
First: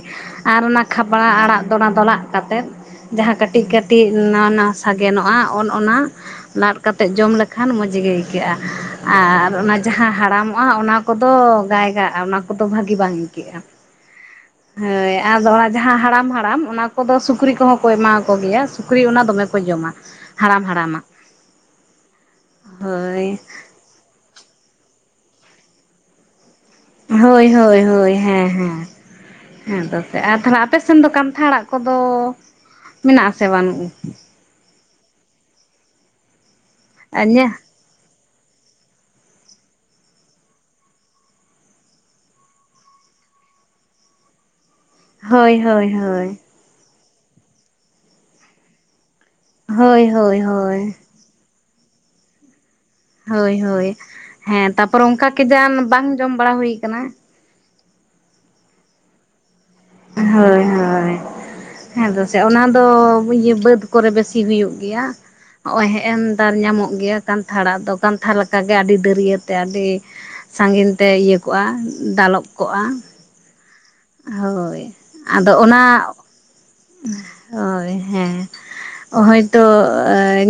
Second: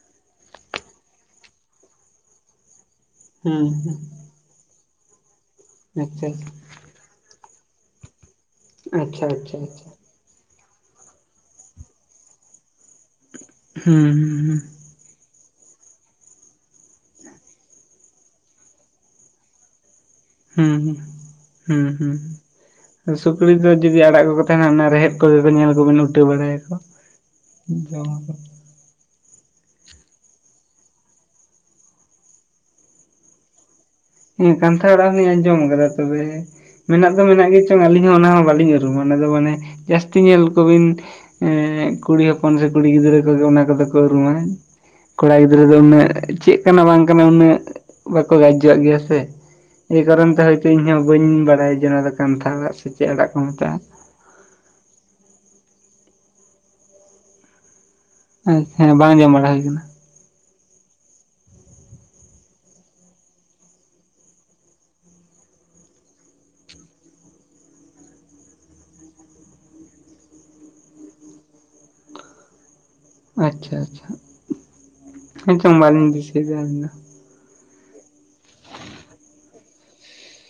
ᱟᱨ ᱚᱱᱟ ᱠᱷᱟᱯᱨᱟ ᱟᱲᱟᱜ ᱫᱚ ᱚᱱᱟ ᱫᱚ ᱞᱟᱜ ᱠᱟᱛᱮᱫ, ᱡᱟᱦᱟᱸ ᱠᱟᱹᱴᱤᱡ ᱦᱩᱸ ᱠᱟᱹᱴᱤᱡ ᱱᱟᱣᱟ ᱱᱟᱣᱟ ᱥᱟᱜᱮᱱᱚᱜᱼᱟ ᱚᱱ ᱚᱱᱟ ᱟᱪᱪᱷᱟ ᱞᱟ ᱠᱟᱛᱮᱫ ᱡᱚᱢ ᱞᱮᱠᱷᱟᱱ ᱢᱚᱡᱽ ᱜᱮ ᱟᱹᱭᱠᱟᱹᱜᱼᱟ ᱟᱪᱪᱷᱟ ᱟᱨ ᱟᱪᱪᱷᱟ ᱚᱱᱟ ᱟᱪᱪᱷᱟ ᱡᱟᱦᱟᱸ ᱦᱟᱲᱟᱢ, ᱢᱚᱜᱼᱟ ᱚᱱᱟ ᱠᱚᱫᱚ ᱜᱟᱭ ᱜᱟᱜᱼᱟ ᱚᱱᱟ ᱠᱚᱫᱚ ᱵᱷᱟᱹᱜᱤ ᱵᱟᱝ ᱟᱹᱭᱠᱟᱹᱜᱼᱟ ᱾ ᱦᱩᱸ ᱦᱩᱸ ᱦᱩᱸ ᱾ ᱦᱳᱭ ᱟᱫᱚ ᱚᱱᱟ ᱡᱟᱦᱟᱸ ᱦᱟᱲᱟᱢ ᱦᱟᱲᱟᱢ ᱚᱱᱟ ᱠᱚᱫᱚ ᱥᱩᱠᱨᱤ ᱠᱚᱦᱚᱸ ᱠᱚ ᱮᱢᱟ ᱠᱚ ᱜᱮᱭᱟ ᱥᱩᱠᱨᱤ ᱚᱱᱟ ᱫᱚᱢᱮ, ᱠᱚ ᱡᱚᱢᱟ ᱾ ᱦᱩᱸ ᱦᱩᱸ ᱦᱩᱸ ᱦᱳᱭ ᱥᱩᱠᱲᱤ ᱫᱚ ᱡᱩᱫᱤ ᱟᱲᱟᱜ ᱠᱚᱠᱚ ᱛᱟᱦᱮᱱᱟ ᱚᱱᱟ ᱨᱮᱦᱮᱫ ᱠᱚᱜᱮ ᱠᱚ ᱧᱮᱞ ᱠᱚᱵᱤᱱ ᱩᱴᱟᱹ ᱵᱟᱲᱟᱭᱟᱠᱚ ᱦᱳᱭ ᱦᱳᱭ ᱦᱳᱭ ᱡᱚᱢᱟᱠᱚ ᱦᱮᱸ ᱦᱮᱸ ᱦᱮᱸ ᱛᱮᱫ ᱟᱨ ᱛᱟᱦᱚᱞᱮ ᱟᱯᱮ ᱥᱮᱱ ᱫᱚ ᱠᱟᱱᱛᱷ ᱟᱲᱟᱜ ᱠᱚᱫᱚ ᱢᱮᱱᱟᱜ ᱟᱥᱮ ᱵᱟᱹᱱᱩᱜᱼᱟ ᱦᱮᱸ ᱠᱟᱱᱛᱷᱟᱲ ᱟᱲᱟᱜ ᱦᱚᱸ ᱡᱚᱢ ᱟᱠᱟᱫᱟ ᱛᱚᱵᱮ ᱢᱮᱱᱟᱜ ᱫᱚ ᱧᱮ ᱢᱮᱱᱟᱜ ᱜᱮ ᱟᱹᱞᱤᱧ ᱦᱚᱸ ᱚᱱᱟ ᱦᱚᱸ ᱵᱟᱹᱞᱤᱧ ᱩᱨᱩᱢᱟ ᱚᱱᱟ ᱫᱚ ᱢᱟᱱᱮ ᱡᱟᱹᱥᱛᱤ ᱧᱮᱞ ᱠᱚᱵᱤᱱ ᱮ ᱠᱩᱲᱤ ᱦᱚᱯᱚᱱ ᱥᱮ ᱠᱩᱲᱤ ᱜᱤᱫᱽᱨᱟᱹ ᱠᱚᱜᱮ ᱚᱱᱟ ᱠᱚᱫᱚ ᱠᱚ ᱩᱨᱩᱢᱟ ᱠᱚᱲᱟ ᱦᱳᱭ ᱜᱤᱫᱽᱨᱟᱹ ᱫᱚ ᱦᱳᱭ ᱩᱱᱟᱹᱜ ᱦᱳᱭ ᱪᱮᱫ ᱠᱟᱱᱟ ᱵᱟᱝ ᱠᱟᱱᱟ ᱩᱱᱟᱹᱜ ᱵᱟᱠᱚ <unintelligible> ᱜᱮᱭᱟ ᱥᱮ, ᱮᱭ ᱦᱳᱭ ᱠᱟᱨᱚᱱ ᱦᱳᱭ ᱛᱮ ᱦᱚᱭᱛᱚ ᱤᱧᱦᱚ ᱦᱳᱭ ᱵᱟᱹᱧ ᱵᱟᱲᱟᱭ ᱡᱮᱱᱚ ᱠᱟᱱᱛᱷᱟ ᱟᱲᱟᱜ ᱦᱳᱭ ᱦᱳᱭ ᱦᱮᱸ ᱛᱟᱯᱚᱨᱮ ᱚᱱᱠᱟ ᱠᱮ ᱡᱟᱱ ᱵᱟᱝ ᱡᱚᱢ ᱵᱟᱲᱟ ᱦᱩᱭ ᱟᱠᱟᱱᱟ ᱦᱮᱸ ᱵᱟᱝ ᱡᱚᱢ ᱵᱟᱲᱟ ᱦᱩᱭ ᱟᱠᱟᱱᱟ ᱦᱳᱭ ᱦᱳᱭ ᱦᱮᱸ ᱫᱚ ᱥᱮ ᱚᱱᱟ ᱫᱚ ᱤᱭᱟᱹ ᱵᱟᱹᱫᱽ ᱠᱚᱨᱮ ᱵᱮᱥᱤ ᱦᱩᱭᱩᱜ ᱜᱮᱭᱟ ᱱᱚᱜᱼᱚᱭ ᱦᱮᱸ ᱱᱮᱜᱼᱛᱟᱨ ᱧᱟᱢᱚᱜ ᱜᱮᱭᱟ ᱠᱟᱱᱛᱷᱟ ᱟᱲᱟᱜ ᱫᱚ ᱠᱟᱱᱛᱷᱟ ᱞᱮᱠᱟᱜᱮ ᱟᱹᱰᱤ ᱫᱟᱹᱨᱭᱟᱹᱛᱮ ᱟᱹᱰᱤ ᱥᱟᱺᱜᱤᱧ ᱛᱮ ᱤᱭᱟᱹ ᱠᱚᱜᱼᱟ ᱫᱟᱞᱚᱵ ᱠᱚᱜᱼᱟ ᱟᱪᱪᱷᱟ ᱟᱪᱪᱷᱟ ᱦᱳᱭ ᱟᱫᱚ ᱦᱮᱸ ᱪᱚᱝ ᱚᱱᱟ ᱵᱟᱹᱞᱤᱧ ᱫᱤᱥᱟᱹᱭᱮᱫᱟ ᱟᱹᱞᱤᱧ ᱫᱚ ᱦᱳᱭ ᱦᱮᱸ ᱦᱳᱭᱛᱳ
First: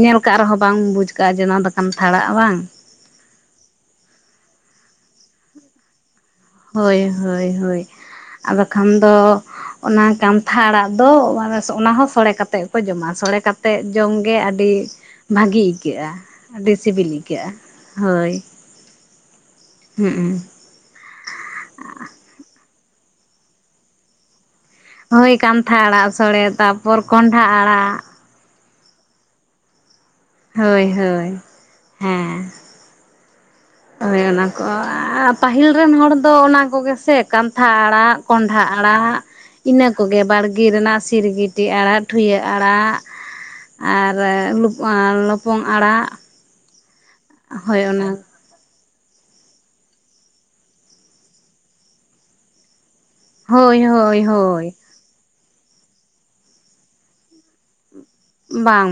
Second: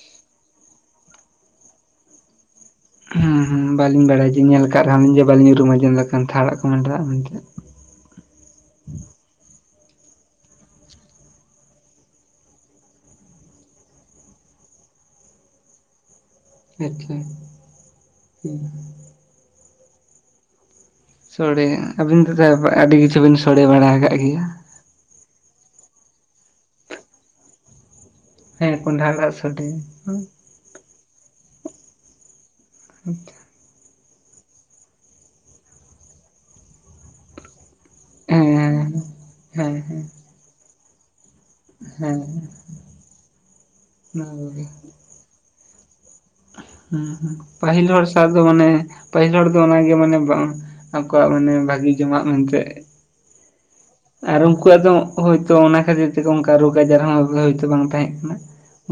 ᱧᱮᱞ ᱠᱟᱜ ᱨᱮᱦᱚᱸ ᱵᱟᱝ ᱵᱩᱡ ᱠᱟᱜᱼᱟ ᱡᱮ ᱱᱚᱣᱟ ᱫᱚ ᱠᱟᱱᱛᱷᱟ ᱟᱲᱟᱜ ᱵᱟᱝ ᱦᱩᱸ ᱦᱩᱸ ᱵᱟᱹᱞᱤᱧ ᱵᱟᱲᱟᱭ ᱡᱮ ᱧᱮᱞ ᱟᱠᱟᱫ ᱨᱮᱦᱚᱞᱤᱧ ᱡᱮ ᱵᱟᱞᱤᱧ ᱩᱨᱩᱢᱟ ᱡᱮ ᱱᱚᱣᱟ ᱠᱟᱱᱛᱷᱟ ᱟᱲᱟᱜ ᱦᱳᱭ ᱦᱳᱭ ᱦᱳᱭ ᱟᱨ ᱵᱟᱠᱷᱟᱱ ᱫᱚ ᱚᱱᱟ ᱠᱟᱱᱛᱷᱟ ᱟᱲᱟᱜ ᱫᱚ ᱚᱱᱟᱦᱚ ᱥᱳᱲᱮ ᱠᱟᱛᱮᱜ ᱠᱚ ᱡᱚᱢᱟ ᱥᱳᱲᱮ ᱠᱟᱛᱮᱜ ᱡᱚᱢᱜᱮ ᱟᱹᱰᱤ ᱵᱷᱟᱹᱜᱮ ᱟᱹᱭᱠᱟᱹᱜᱼᱟ ᱟᱹᱰᱤ ᱥᱤᱵᱤᱞ ᱟᱪᱪᱷᱟ ᱟᱹᱭᱠᱟᱹᱜᱼᱟ ᱦᱳᱭ ᱦᱩᱸ ᱦᱮᱸᱸ ᱥᱳᱲᱮ ᱟᱹᱵᱤᱱ ᱛᱚ ᱟᱹᱰᱤ ᱠᱤᱪᱷᱩ ᱵᱤᱱ ᱥᱳᱲᱮ ᱵᱟᱲᱟ ᱟᱠᱟᱫ ᱜᱮᱭᱟ ᱦᱩᱭ ᱠᱟᱱᱛᱷᱟ ᱟᱲᱟᱜ ᱥᱚᱲᱮ ᱛᱟᱨᱯᱚᱨ ᱠᱚᱸᱰᱷᱟ ᱟᱲᱟᱜ ᱦᱮᱸ ᱠᱚᱸᱰᱷᱟ ᱟᱲᱟᱜ ᱥᱳᱲᱮ ᱦᱳᱭ ᱦᱳᱭ ᱦᱮᱸ ᱟᱪᱪᱷᱟ ᱦᱳᱭ ᱚᱱᱟᱠᱚ ᱯᱟᱹᱦᱤᱞ ᱨᱮᱱ ᱦᱚᱲ ᱫᱚ ᱚᱱᱟ ᱠᱚᱜᱮ ᱥᱮ ᱠᱟᱱᱛᱷᱟ ᱟᱲᱟᱜ ᱠᱚᱸᱰᱷᱟ ᱦᱮᱸ ᱟᱲᱟᱜ ᱦᱮᱸ ᱤᱱᱟᱹ ᱦᱮᱸ ᱠᱚᱜᱮ ᱵᱟᱲᱜᱮ ᱨᱮᱱᱟᱜ ᱥᱤᱨᱜᱤ ᱴᱤ ᱟᱲᱟᱜ ᱦᱮᱸ ᱴᱷᱩᱭᱟᱹ ᱟᱲᱟᱜ ᱟᱨ ᱚᱱᱟ ᱞᱚᱯᱚᱝ ᱟᱲᱟᱜ ᱦᱩᱸ ᱦᱩᱸ ᱦᱳᱭ ᱯᱟᱹᱦᱤᱞ ᱦᱚᱲ ᱚᱱᱟ ᱥᱟᱶ ᱢᱟᱱᱮ ᱯᱟᱹᱦᱤᱞ ᱦᱚᱲ ᱫᱚ ᱚᱱᱟᱜᱮ ᱢᱟᱱᱮ ᱵᱟᱝ ᱟᱠᱚᱣᱟᱜ ᱢᱟᱱᱮ ᱵᱷᱟᱜᱤ ᱡᱚᱢᱟᱜ ᱢᱮᱱᱛᱮᱜ ᱦᱳᱭ ᱦᱳᱭ ᱟᱨ ᱦᱳᱭ ᱩᱱᱠᱩᱣᱟᱜ ᱫᱚ ᱦᱳᱭᱛᱚ ᱚᱱᱟ ᱠᱷᱟᱛᱤᱨ ᱛᱮᱠᱚ ᱚᱱᱠᱟ ᱨᱳᱜᱽ ᱟᱡᱟᱨ ᱦᱚᱸ ᱦᱳᱭᱛ ᱵᱟᱝ ᱛᱟᱦᱮᱸ ᱠᱟᱱᱟ᱾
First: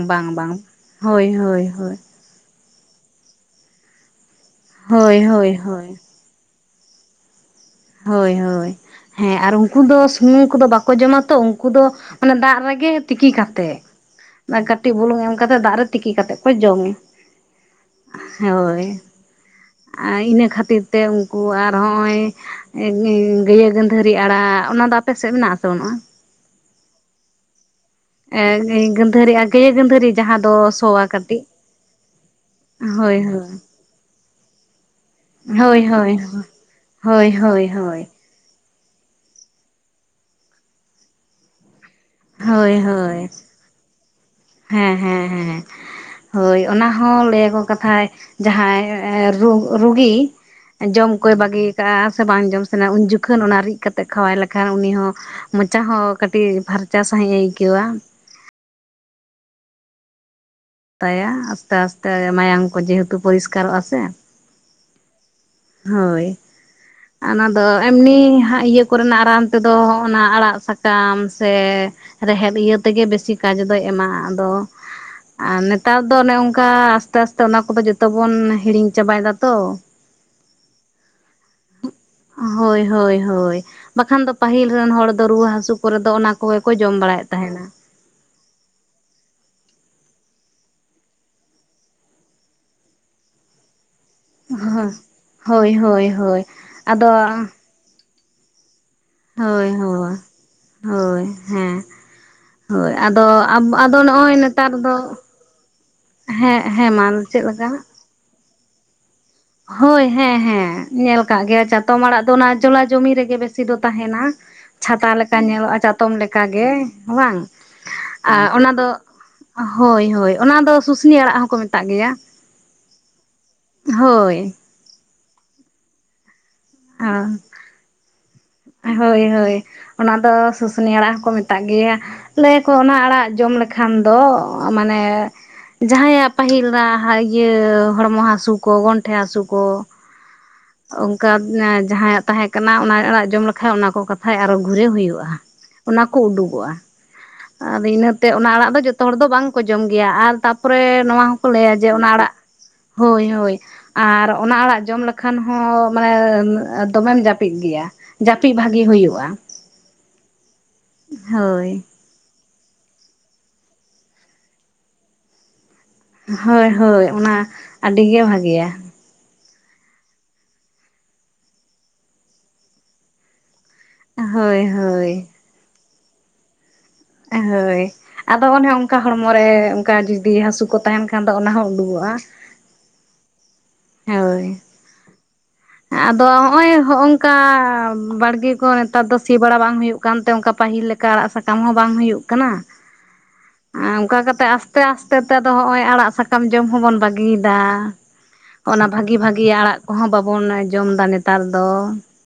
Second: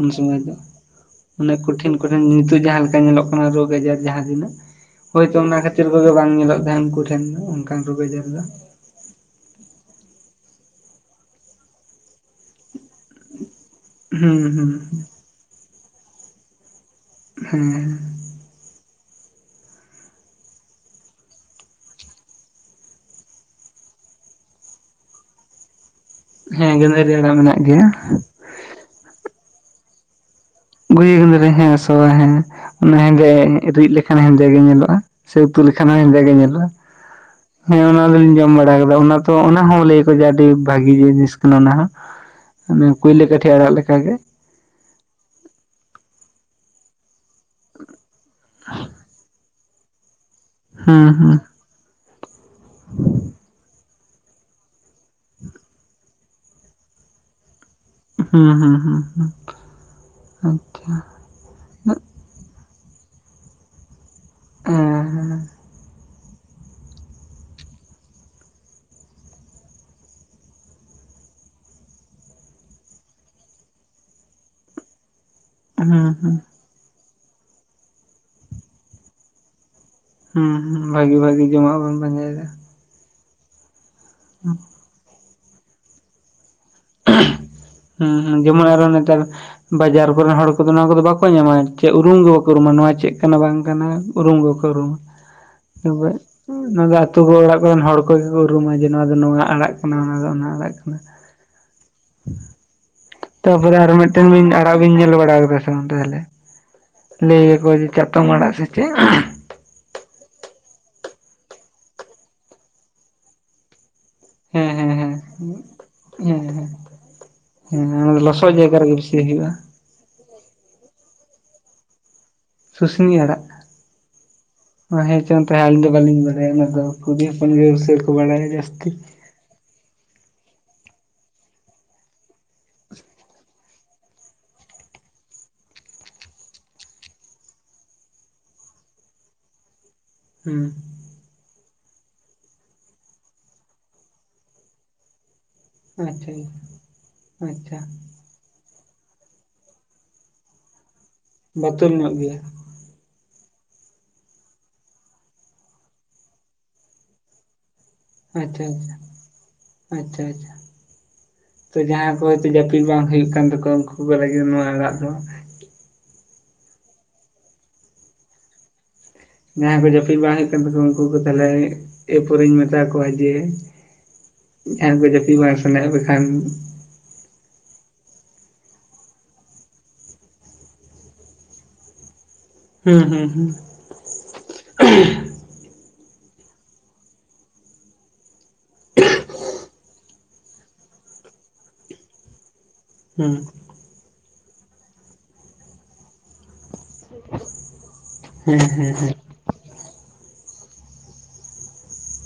ᱩᱱ ᱵᱟᱝ ᱥᱚᱢᱚᱭ ᱫᱚ, ᱵᱟᱝ ᱦᱳᱭ ᱚᱱᱮ ᱦᱳᱭ ᱠᱚᱴᱷᱤᱱ ᱦᱳᱭ ᱠᱚ ᱱᱤᱛᱚᱜ ᱡᱟᱦᱟᱸ ᱞᱮᱠᱟ ᱧᱮᱞᱚᱜ ᱠᱟᱱᱟ ᱨᱳᱜᱽ ᱟᱡᱟᱨ ᱡᱟᱦᱟᱸ ᱛᱤᱱᱟᱹᱜ ᱦᱳᱭ ᱦᱳᱭᱛᱳ ᱦᱳᱭ ᱚᱱᱟ ᱠᱷᱟᱹᱛᱤᱨ ᱦᱳᱭ ᱠᱚᱜᱮ ᱵᱟᱝ ᱧᱮᱞᱚᱜ ᱛᱟᱦᱮᱸᱱ ᱩᱱᱠᱩ ᱴᱷᱮᱱ ᱫᱚ ᱚᱱᱠᱟᱱ ᱨᱳᱜᱽ ᱟᱡᱟᱨ ᱦᱳᱭ ᱫᱚ ᱦᱳᱭ ᱦᱮᱸ ᱟᱨ ᱩᱱᱠᱩ ᱫᱚ ᱥᱩᱱᱩᱢ ᱠᱚᱫᱚ ᱵᱟᱠᱚ ᱡᱚᱢᱟ ᱛᱚ᱾ ᱩᱱᱠᱩ ᱫᱚ ᱢᱟᱱᱮ ᱫᱟᱜ ᱨᱮᱜᱮ ᱛᱤᱠᱤ ᱠᱟᱛᱮᱜ ᱦᱩᱸ ᱟᱨ ᱦᱩᱸ ᱠᱟᱹᱴᱤᱡ ᱵᱩᱞᱩᱝ ᱮᱢ ᱠᱟᱛᱮᱫ ᱫᱟᱜ ᱨᱮ ᱛᱤᱠᱤ ᱠᱟᱛᱮᱜ ᱠᱚ ᱡᱚᱢᱟ᱾ ᱦᱮᱸ ᱦᱳᱭ ᱟᱨ ᱤᱱᱟᱹ ᱠᱷᱟᱹᱛᱤᱨ ᱛᱮ ᱩᱱᱠᱩ ᱟᱨ ᱦᱚᱸᱜᱼᱚᱭ <unintelligible> ᱜᱟᱹᱭᱟᱹ ᱜᱟᱹᱫᱷᱟᱹᱨᱤ ᱟᱲᱟᱜ ᱚᱱᱟᱫᱚ ᱟᱯᱮᱥᱮᱫ ᱢᱮᱱᱟᱜ-ᱟ ᱥᱮ ᱵᱟᱹᱱᱩᱜᱼᱟ? ᱦᱮᱸ ᱜᱟᱹᱫᱟᱹᱨᱤ ᱟᱲᱟᱜ ᱢᱮᱱᱟᱜ ᱜᱮᱭᱟ᱾ ᱮᱸᱜ ᱜᱟᱹᱫᱷᱟᱹᱨᱤ ᱜᱟᱹᱭᱟᱹ ᱜᱟᱹᱫᱷᱟᱹᱨᱤ ᱡᱟᱦᱟᱸ ᱫᱚᱥ ᱜᱩᱭᱟᱹᱜᱟᱹᱫᱷᱟᱹᱨᱤ ᱦᱮ ᱱᱚᱣᱟ ᱦᱮ ᱚᱱᱮ ᱦᱳᱭ ᱦᱮᱸᱫᱮ ᱦᱳᱭ ᱨᱤᱫᱽ ᱞᱮᱠᱷᱟᱱ ᱦᱮᱸᱫᱮ ᱜᱮ ᱧᱮᱞᱚᱜᱼᱟ ᱥᱮ ᱩᱛᱩ ᱦᱳᱭ ᱞᱮᱠᱷᱟᱱ ᱦᱚ ᱦᱳᱭ ᱦᱮᱸᱫᱮ ᱜᱮ ᱧᱮᱞᱚᱜᱼᱟ, ᱦᱳᱭ ᱦᱳᱭ ᱦᱮᱸ ᱚᱱᱟ ᱦᱳᱭ ᱫᱚᱞᱤᱧ ᱡᱚᱢ ᱵᱟᱲᱟ ᱠᱟᱫᱟ ᱛᱚ ᱚᱱᱟ ᱦᱚᱸ ᱞᱟᱹᱭᱟᱠᱚ ᱡᱮ ᱟᱹᱰᱤ ᱵᱷᱟᱜᱤ ᱡᱤᱱᱤᱥ ᱠᱟᱱᱟ ᱚᱱᱟ ᱦᱳᱭ ᱦᱚᱸ ᱠᱩᱭᱞᱟᱹ ᱦᱳᱭ ᱠᱟᱹᱴᱷᱤ ᱟᱲᱟᱜ ᱞᱮᱠᱟᱜᱮ ᱦᱮᱸ ᱦᱮᱸ ᱦᱮᱸ ᱦᱳᱭ ᱚᱱᱟ ᱦᱚᱸ ᱞᱟᱹᱭ ᱟᱠᱚ ᱠᱟᱛᱷᱟᱡ ᱡᱟᱦᱟᱸᱭ ᱨᱩ ᱨᱩᱜᱤ ᱦᱩᱸ ᱡᱚᱢ ᱠᱚᱭ ᱦᱩᱸ ᱵᱟᱜᱤ ᱠᱟᱜᱼᱟ ᱥᱮ ᱵᱟᱝ ᱡᱚᱢ ᱥᱟᱱᱟ ᱩᱱ ᱡᱚᱠᱷᱚᱱ ᱚᱱᱟ ᱨᱤᱫ ᱠᱟᱛᱮ ᱠᱷᱟᱣᱟᱭ ᱞᱮᱠᱷᱟᱱ ᱩᱱᱤ ᱦᱚᱸ ᱢᱚᱪᱟ ᱦᱚᱸ ᱠᱟᱹᱴᱤᱡ ᱯᱷᱟᱨᱪᱟ ᱥᱟᱹᱦᱤᱡ ᱮ ᱟᱹᱭᱠᱟᱹᱣᱟ᱾ ᱦᱩᱸ ᱦᱩᱸ ᱦᱩᱸ ᱦᱩᱸ ᱟᱪᱪᱷᱟ <unintelligible> ᱟᱥᱛᱮ ᱟᱥᱛᱮ ᱢᱟᱭᱟᱢ ᱠᱚ ᱡᱮᱦᱮᱛᱩ ᱯᱚᱨᱤᱥᱠᱟᱨᱚᱜᱼᱟ ᱥᱮ ᱦᱮᱸ ᱦᱮᱸ ᱦᱮᱸ ᱦᱳᱭ ᱚᱱᱟᱫᱚ ᱮᱢᱱᱤ ᱦᱟᱸᱜ ᱤᱭᱟᱹ ᱠᱚᱨᱮᱱᱟᱜ ᱨᱟᱱ ᱛᱮᱫᱚ ᱚᱱᱟ ᱟᱲᱟᱜ ᱥᱟᱠᱟᱢ ᱥᱮ ᱨᱮᱦᱮᱫ ᱤᱭᱟᱹ ᱛᱮᱜᱮ ᱵᱮᱥᱤ ᱠᱟᱡᱽ ᱫᱚᱭ ᱮᱢᱟ ᱟᱫᱚ ᱟᱨ ᱦᱩᱸ ᱱᱮᱛᱟᱨ ᱦᱩᱸ ᱫᱚ ᱚᱱᱮ ᱦᱩᱸ ᱚᱱᱠᱟ ᱟᱥᱛᱮ ᱟᱥᱛᱮ ᱚᱱᱟ ᱠᱚᱫᱚ ᱡᱚᱛᱚ ᱵᱚᱱ ᱦᱤᱲᱤᱧ ᱪᱟᱵᱟᱭ ᱫᱟ ᱛᱚ ᱦᱩᱸ ᱦᱩᱸ ᱵᱷᱟᱜᱤ ᱵᱷᱟᱜᱤ ᱡᱚᱢᱟᱜ ᱵᱚᱱ ᱯᱟᱡᱟᱭ, ᱦᱳᱭ ᱦᱳᱭ ᱦᱳᱭ ᱵᱟᱠᱷᱟᱱ ᱫᱚ ᱯᱟᱹᱦᱤᱞ ᱨᱮᱱ ᱦᱚᱲ ᱫᱚ ᱨᱩᱣᱟᱹ ᱦᱟᱹᱥᱩ ᱠᱚᱨᱮ ᱫᱚ ᱚᱱᱟ, ᱠᱚᱜᱮ ᱠᱚ ᱡᱚᱢ ᱵᱟᱲᱟᱭᱮᱫ ᱛᱟᱦᱮᱸᱫ ᱦᱩᱸ ᱦᱩᱸ ᱡᱮᱢᱚᱱ ᱟᱨᱚ ᱱᱮᱛᱟᱨ ᱵᱟᱡᱟᱨ ᱠᱚᱨᱮᱱ ᱦᱚᱲ ᱠᱚᱫᱚ ᱱᱚᱶᱟ ᱠᱚᱫᱚ ᱵᱟᱠᱚ ᱧᱟᱢᱟ ᱪᱮᱫ ᱩᱨᱩᱢ ᱜᱮ ᱵᱟᱠᱚ ᱩᱨᱩᱢᱟ ᱱᱚᱶᱟ ᱪᱮᱫ ᱠᱟᱱᱟ ᱵᱟᱝ ᱠᱟᱱᱟ᱾ ᱩᱨᱩᱢ ᱵᱟᱠᱚ ᱠᱚ ᱨᱩᱢᱟ ᱦᱳᱭ ᱢᱟ ᱦᱳᱭ ᱛᱚᱵᱮ ᱦᱳᱭ ᱱᱚᱰᱮ ᱟᱫᱚ ᱟᱹᱛᱩ ᱠᱚ ᱚᱲᱟᱜ ᱠᱚᱨᱮᱱ ᱦᱚᱲ ᱠᱚᱜᱮ ᱠᱚ ᱩᱨᱩᱢᱟ ᱡᱮ ᱱᱚᱣᱟ ᱫᱚ ᱱᱚᱣᱟ ᱦᱳᱭ ᱟᱲᱟᱜ ᱠᱟᱱᱟ, ᱦᱳᱭ ᱚᱱᱟ ᱫᱚ ᱚᱱᱟ ᱟᱲᱟᱜ ᱠᱟᱱᱟ᱾ ᱦᱳᱭ ᱦᱮᱸ ᱦᱳᱭ ᱟᱫᱚ ᱛᱟᱯᱚᱨᱮ ᱟᱨᱦᱚ ᱟᱫᱚ ᱢᱤᱫ ᱴᱮᱱ ᱱᱚᱜᱼᱚᱭ ᱵᱤᱱ ᱱᱮᱛᱟᱨ ᱟᱲᱟᱜ ᱵᱤᱱ ᱫᱚ ᱧᱮᱞ ᱵᱟᱲᱟ ᱠᱟᱫᱟ ᱥᱮ ᱵᱟᱝ ᱛᱟᱦᱞᱮ ᱦᱮᱸ ᱦᱮᱸ ᱢᱟ ᱞᱟᱹᱭ ᱪᱮᱫ ᱟᱠᱚ ᱞᱮᱠᱟ ᱡᱮ ᱪᱟᱛᱚᱢ ᱟᱲᱟᱜ ᱥᱮ ᱪᱮᱫ? ᱦᱳᱭ ᱦᱮᱸ ᱦᱮᱸ ᱧᱮᱞ ᱠᱟᱜ ᱜᱮᱭᱟ ᱪᱟᱛᱚᱢ ᱟᱲᱟᱜ ᱫᱚ ᱚᱱᱟ ᱡᱚᱞᱟ ᱡᱚᱢᱤ ᱨᱮᱜᱮ ᱵᱮᱥᱤ ᱫᱚ ᱛᱟᱦᱮᱱᱟ, ᱦᱮᱸ ᱦᱮᱸ ᱪᱷᱟᱛᱟ ᱦᱮᱸ ᱞᱮᱠᱟ ᱧᱮᱞᱚᱜᱼᱟ ᱪᱟᱛᱚᱢ ᱦᱮᱸ ᱞᱮᱠᱟᱜᱮ ᱵᱟᱝ, ᱦᱮᱸ ᱦᱮᱸ ᱚᱱᱟ ᱫᱚ ᱞᱚᱥᱚᱫ ᱟᱨ ᱚᱱᱟ ᱡᱟᱭᱜᱟ ᱫᱚ ᱨᱮᱜᱮ ᱵᱮᱥᱤ ᱦᱩᱭᱩᱜᱼᱟ᱾ ᱦᱳᱭ ᱦᱳᱭ ᱚᱱᱟ ᱫᱚ ᱥᱩᱥᱱᱤ ᱟᱲᱟᱜ ᱦᱚᱸᱠᱚ ᱢᱮᱛᱟᱜ ᱜᱮᱭᱟ᱾ ᱥᱩᱥᱱᱤ ᱟᱲᱟᱜ ᱦᱳᱭ ᱦᱮᱸ ᱪᱚᱝ ᱛᱟᱦᱚᱞᱮ ᱟᱹᱞᱤᱧ ᱫᱚ ᱵᱟᱹᱞᱤᱧ ᱵᱟᱲᱟ ᱚᱱᱮ ᱚᱱᱟ ᱫᱚ ᱠᱩᱲᱤ ᱦᱚᱯᱚᱱ ᱜᱮ ᱵᱮᱥᱤ ᱠᱚ ᱵᱟᱲᱟᱭᱟ᱾ ᱡᱟᱹᱥᱛᱤ ᱦᱳᱭ ᱦᱳᱭ ᱚᱱᱟ ᱫᱚ ᱥᱩᱥᱱᱤ ᱟᱲᱟᱜ ᱦᱚᱸᱠᱚ ᱢᱮᱛᱟᱜ ᱜᱮᱭᱟ, ᱞᱟᱹᱭ ᱟᱠᱚ ᱚᱱᱟ ᱟᱲᱟᱜ ᱡᱚᱢ ᱞᱮᱠᱷᱟᱱ ᱫᱚ ᱢᱟᱱᱮ ᱡᱟᱦᱟᱸᱭᱟᱜ ᱯᱟᱹᱦᱤᱞ ᱫᱟᱜ ᱤᱭᱟᱹ ᱦᱚᱲᱢᱚ ᱦᱟᱹᱥᱩ ᱠᱚ ᱜᱚᱱᱴᱷᱮ ᱦᱟᱹᱥᱩ ᱠᱚ ᱦᱩᱸ ᱚᱱᱠᱟ ᱡᱟᱦᱟᱸᱭᱟᱜ ᱛᱟᱦᱮᱸ ᱠᱟᱱᱟ ᱚᱱᱟ ᱟᱲᱟᱜ ᱡᱚᱢ ᱞᱮᱠᱷᱟ ᱚᱱᱟ ᱠᱚ ᱠᱟᱛᱷᱟᱡ ᱟᱨᱚ ᱜᱷᱩᱨᱮ ᱦᱩᱭᱩᱜᱼᱟ ᱚᱱᱟ ᱠᱚ ᱟᱪᱪᱷᱟ ᱩᱰᱩᱠᱚᱜᱼᱟ ᱟᱪᱪᱷᱟ ᱟᱨ ᱤᱱᱟᱹᱛᱮ ᱚᱱᱟ ᱟᱲᱟᱜ ᱫᱚ ᱡᱚᱛᱚ ᱦᱚᱲ ᱫᱚ ᱵᱟᱝ ᱠᱚ ᱡᱚᱢ ᱜᱮᱭᱟ ᱟᱨ ᱛᱟᱯᱚᱨᱮ ᱱᱚᱣᱟ ᱠᱚ ᱞᱟᱹᱭᱟ ᱡᱮ ᱵᱚᱛᱚᱨ ᱚᱱᱟ ᱧᱚᱜ ᱟᱲᱟᱜ ᱜᱮᱭᱟ ᱦᱳᱭ ᱦᱳᱭ ᱟᱨ ᱚᱱᱟ ᱟᱲᱟᱜ ᱡᱚᱢ ᱞᱮᱠᱷᱟᱱ ᱦᱚᱸ ᱢᱟᱱᱮ ᱫᱚᱢᱮᱢ ᱡᱟᱹᱯᱤᱫ ᱜᱮᱭᱟ ᱡᱟᱹᱯᱤᱫ ᱟᱪᱪᱷᱟ ᱟᱪᱪᱷᱟ ᱵᱷᱟᱜᱤ ᱦᱩᱭᱩᱜᱼᱟ ᱟᱪᱪᱷᱟ ᱟᱪᱪᱷᱟ ᱛ ᱦᱳᱭ ᱡᱟᱦᱟᱸ ᱦᱚᱭᱛᱳ ᱡᱟᱹᱯᱤᱫ ᱵᱟᱝ ᱦᱩᱭᱩᱜ ᱠᱟᱱ ᱛᱟᱠᱚᱣᱟ ᱩᱱᱠᱩ ᱠᱚ ᱞᱟᱹᱜᱤᱫ ᱱᱚᱣᱟ ᱟᱲᱟᱜ ᱫᱚ ᱦᱳᱭ ᱦᱳᱭ ᱚᱱᱟ ᱟᱹᱰᱤ ᱜᱮ ᱵᱷᱟᱜᱮᱭᱟ ᱡᱟᱦᱟᱸᱭ ᱠᱚ ᱡᱟᱹᱯᱤᱫ ᱵᱟᱝ ᱦᱩᱭᱩᱜ ᱠᱟᱱ ᱛᱟᱠᱚᱣᱟ ᱩᱱᱠᱩ ᱠᱚ ᱛᱟᱦᱞᱮ ᱮᱨᱯᱚᱨᱮᱧ ᱢᱮᱛᱟ ᱠᱚᱣᱟ ᱡᱮ ᱦᱳᱭ ᱡᱟᱦᱟᱸᱭ ᱫᱚ ᱦᱳᱭ ᱡᱟᱹᱯᱤᱫ ᱵᱟᱝ ᱥᱟᱱᱟᱭᱮᱫ ᱯᱮᱠᱷᱟᱱ ᱮ ᱦᱳᱭ ᱟᱫᱚ ᱚᱱᱮ ᱚᱱᱠᱟ ᱦᱚᱲᱢᱚᱨᱮ ᱚᱱᱠᱟ ᱡᱩᱫᱤ ᱦᱟᱥᱩ ᱠᱚ ᱛᱟᱦᱮᱸᱱ ᱠᱷᱟᱱ ᱫᱚ ᱚᱱᱟ ᱦᱚᱸ ᱩᱰᱩᱠᱚᱜᱼᱟ᱾ ᱦᱩᱸ ᱦᱩᱸ ᱦᱩᱸ ᱦᱳᱭ ᱟᱫᱚ ᱦᱚᱜ ᱚᱭ ᱦᱚᱼᱚᱝᱠᱟ ᱵᱟᱲᱜᱮ ᱠᱚ ᱱᱮᱛᱟᱨ ᱫᱚ ᱥᱤ ᱵᱟᱲᱟ ᱵᱟᱝ ᱦᱩᱭᱩᱜ ᱠᱟᱱ ᱛᱮ ᱚᱱᱠᱟ ᱯᱟᱹᱦᱤᱞ ᱞᱮᱠᱟ ᱚᱱᱠᱟ ᱟᱲᱟᱜ ᱥᱟᱠᱟᱢ ᱦᱚᱸ ᱵᱟᱝ ᱦᱩᱭᱩᱜ ᱠᱟᱱᱟ ᱦᱮᱸ ᱚᱱᱠᱟ ᱠᱟᱛᱮᱜ ᱟᱥᱛᱮ ᱟᱥᱛᱮ ᱛᱮᱫᱚ ᱦᱚᱸᱜ ᱚᱭ ᱟᱲᱟᱜ ᱥᱟᱠᱟᱢ ᱡᱚᱢ ᱦᱚᱸᱵᱚᱱ ᱵᱟᱹᱜᱤᱭ ᱫᱟ ᱦᱮᱸ ᱚᱱᱟ ᱦᱮᱸ ᱦᱮᱸ ᱵᱷᱟᱜᱤ ᱵᱷᱟᱜᱤ ᱟᱲᱟᱜ ᱠᱚᱦᱚᱸ ᱵᱟᱵᱚᱱ ᱡᱚᱢ ᱫᱟ ᱱᱮᱛᱟᱨ ᱫᱚ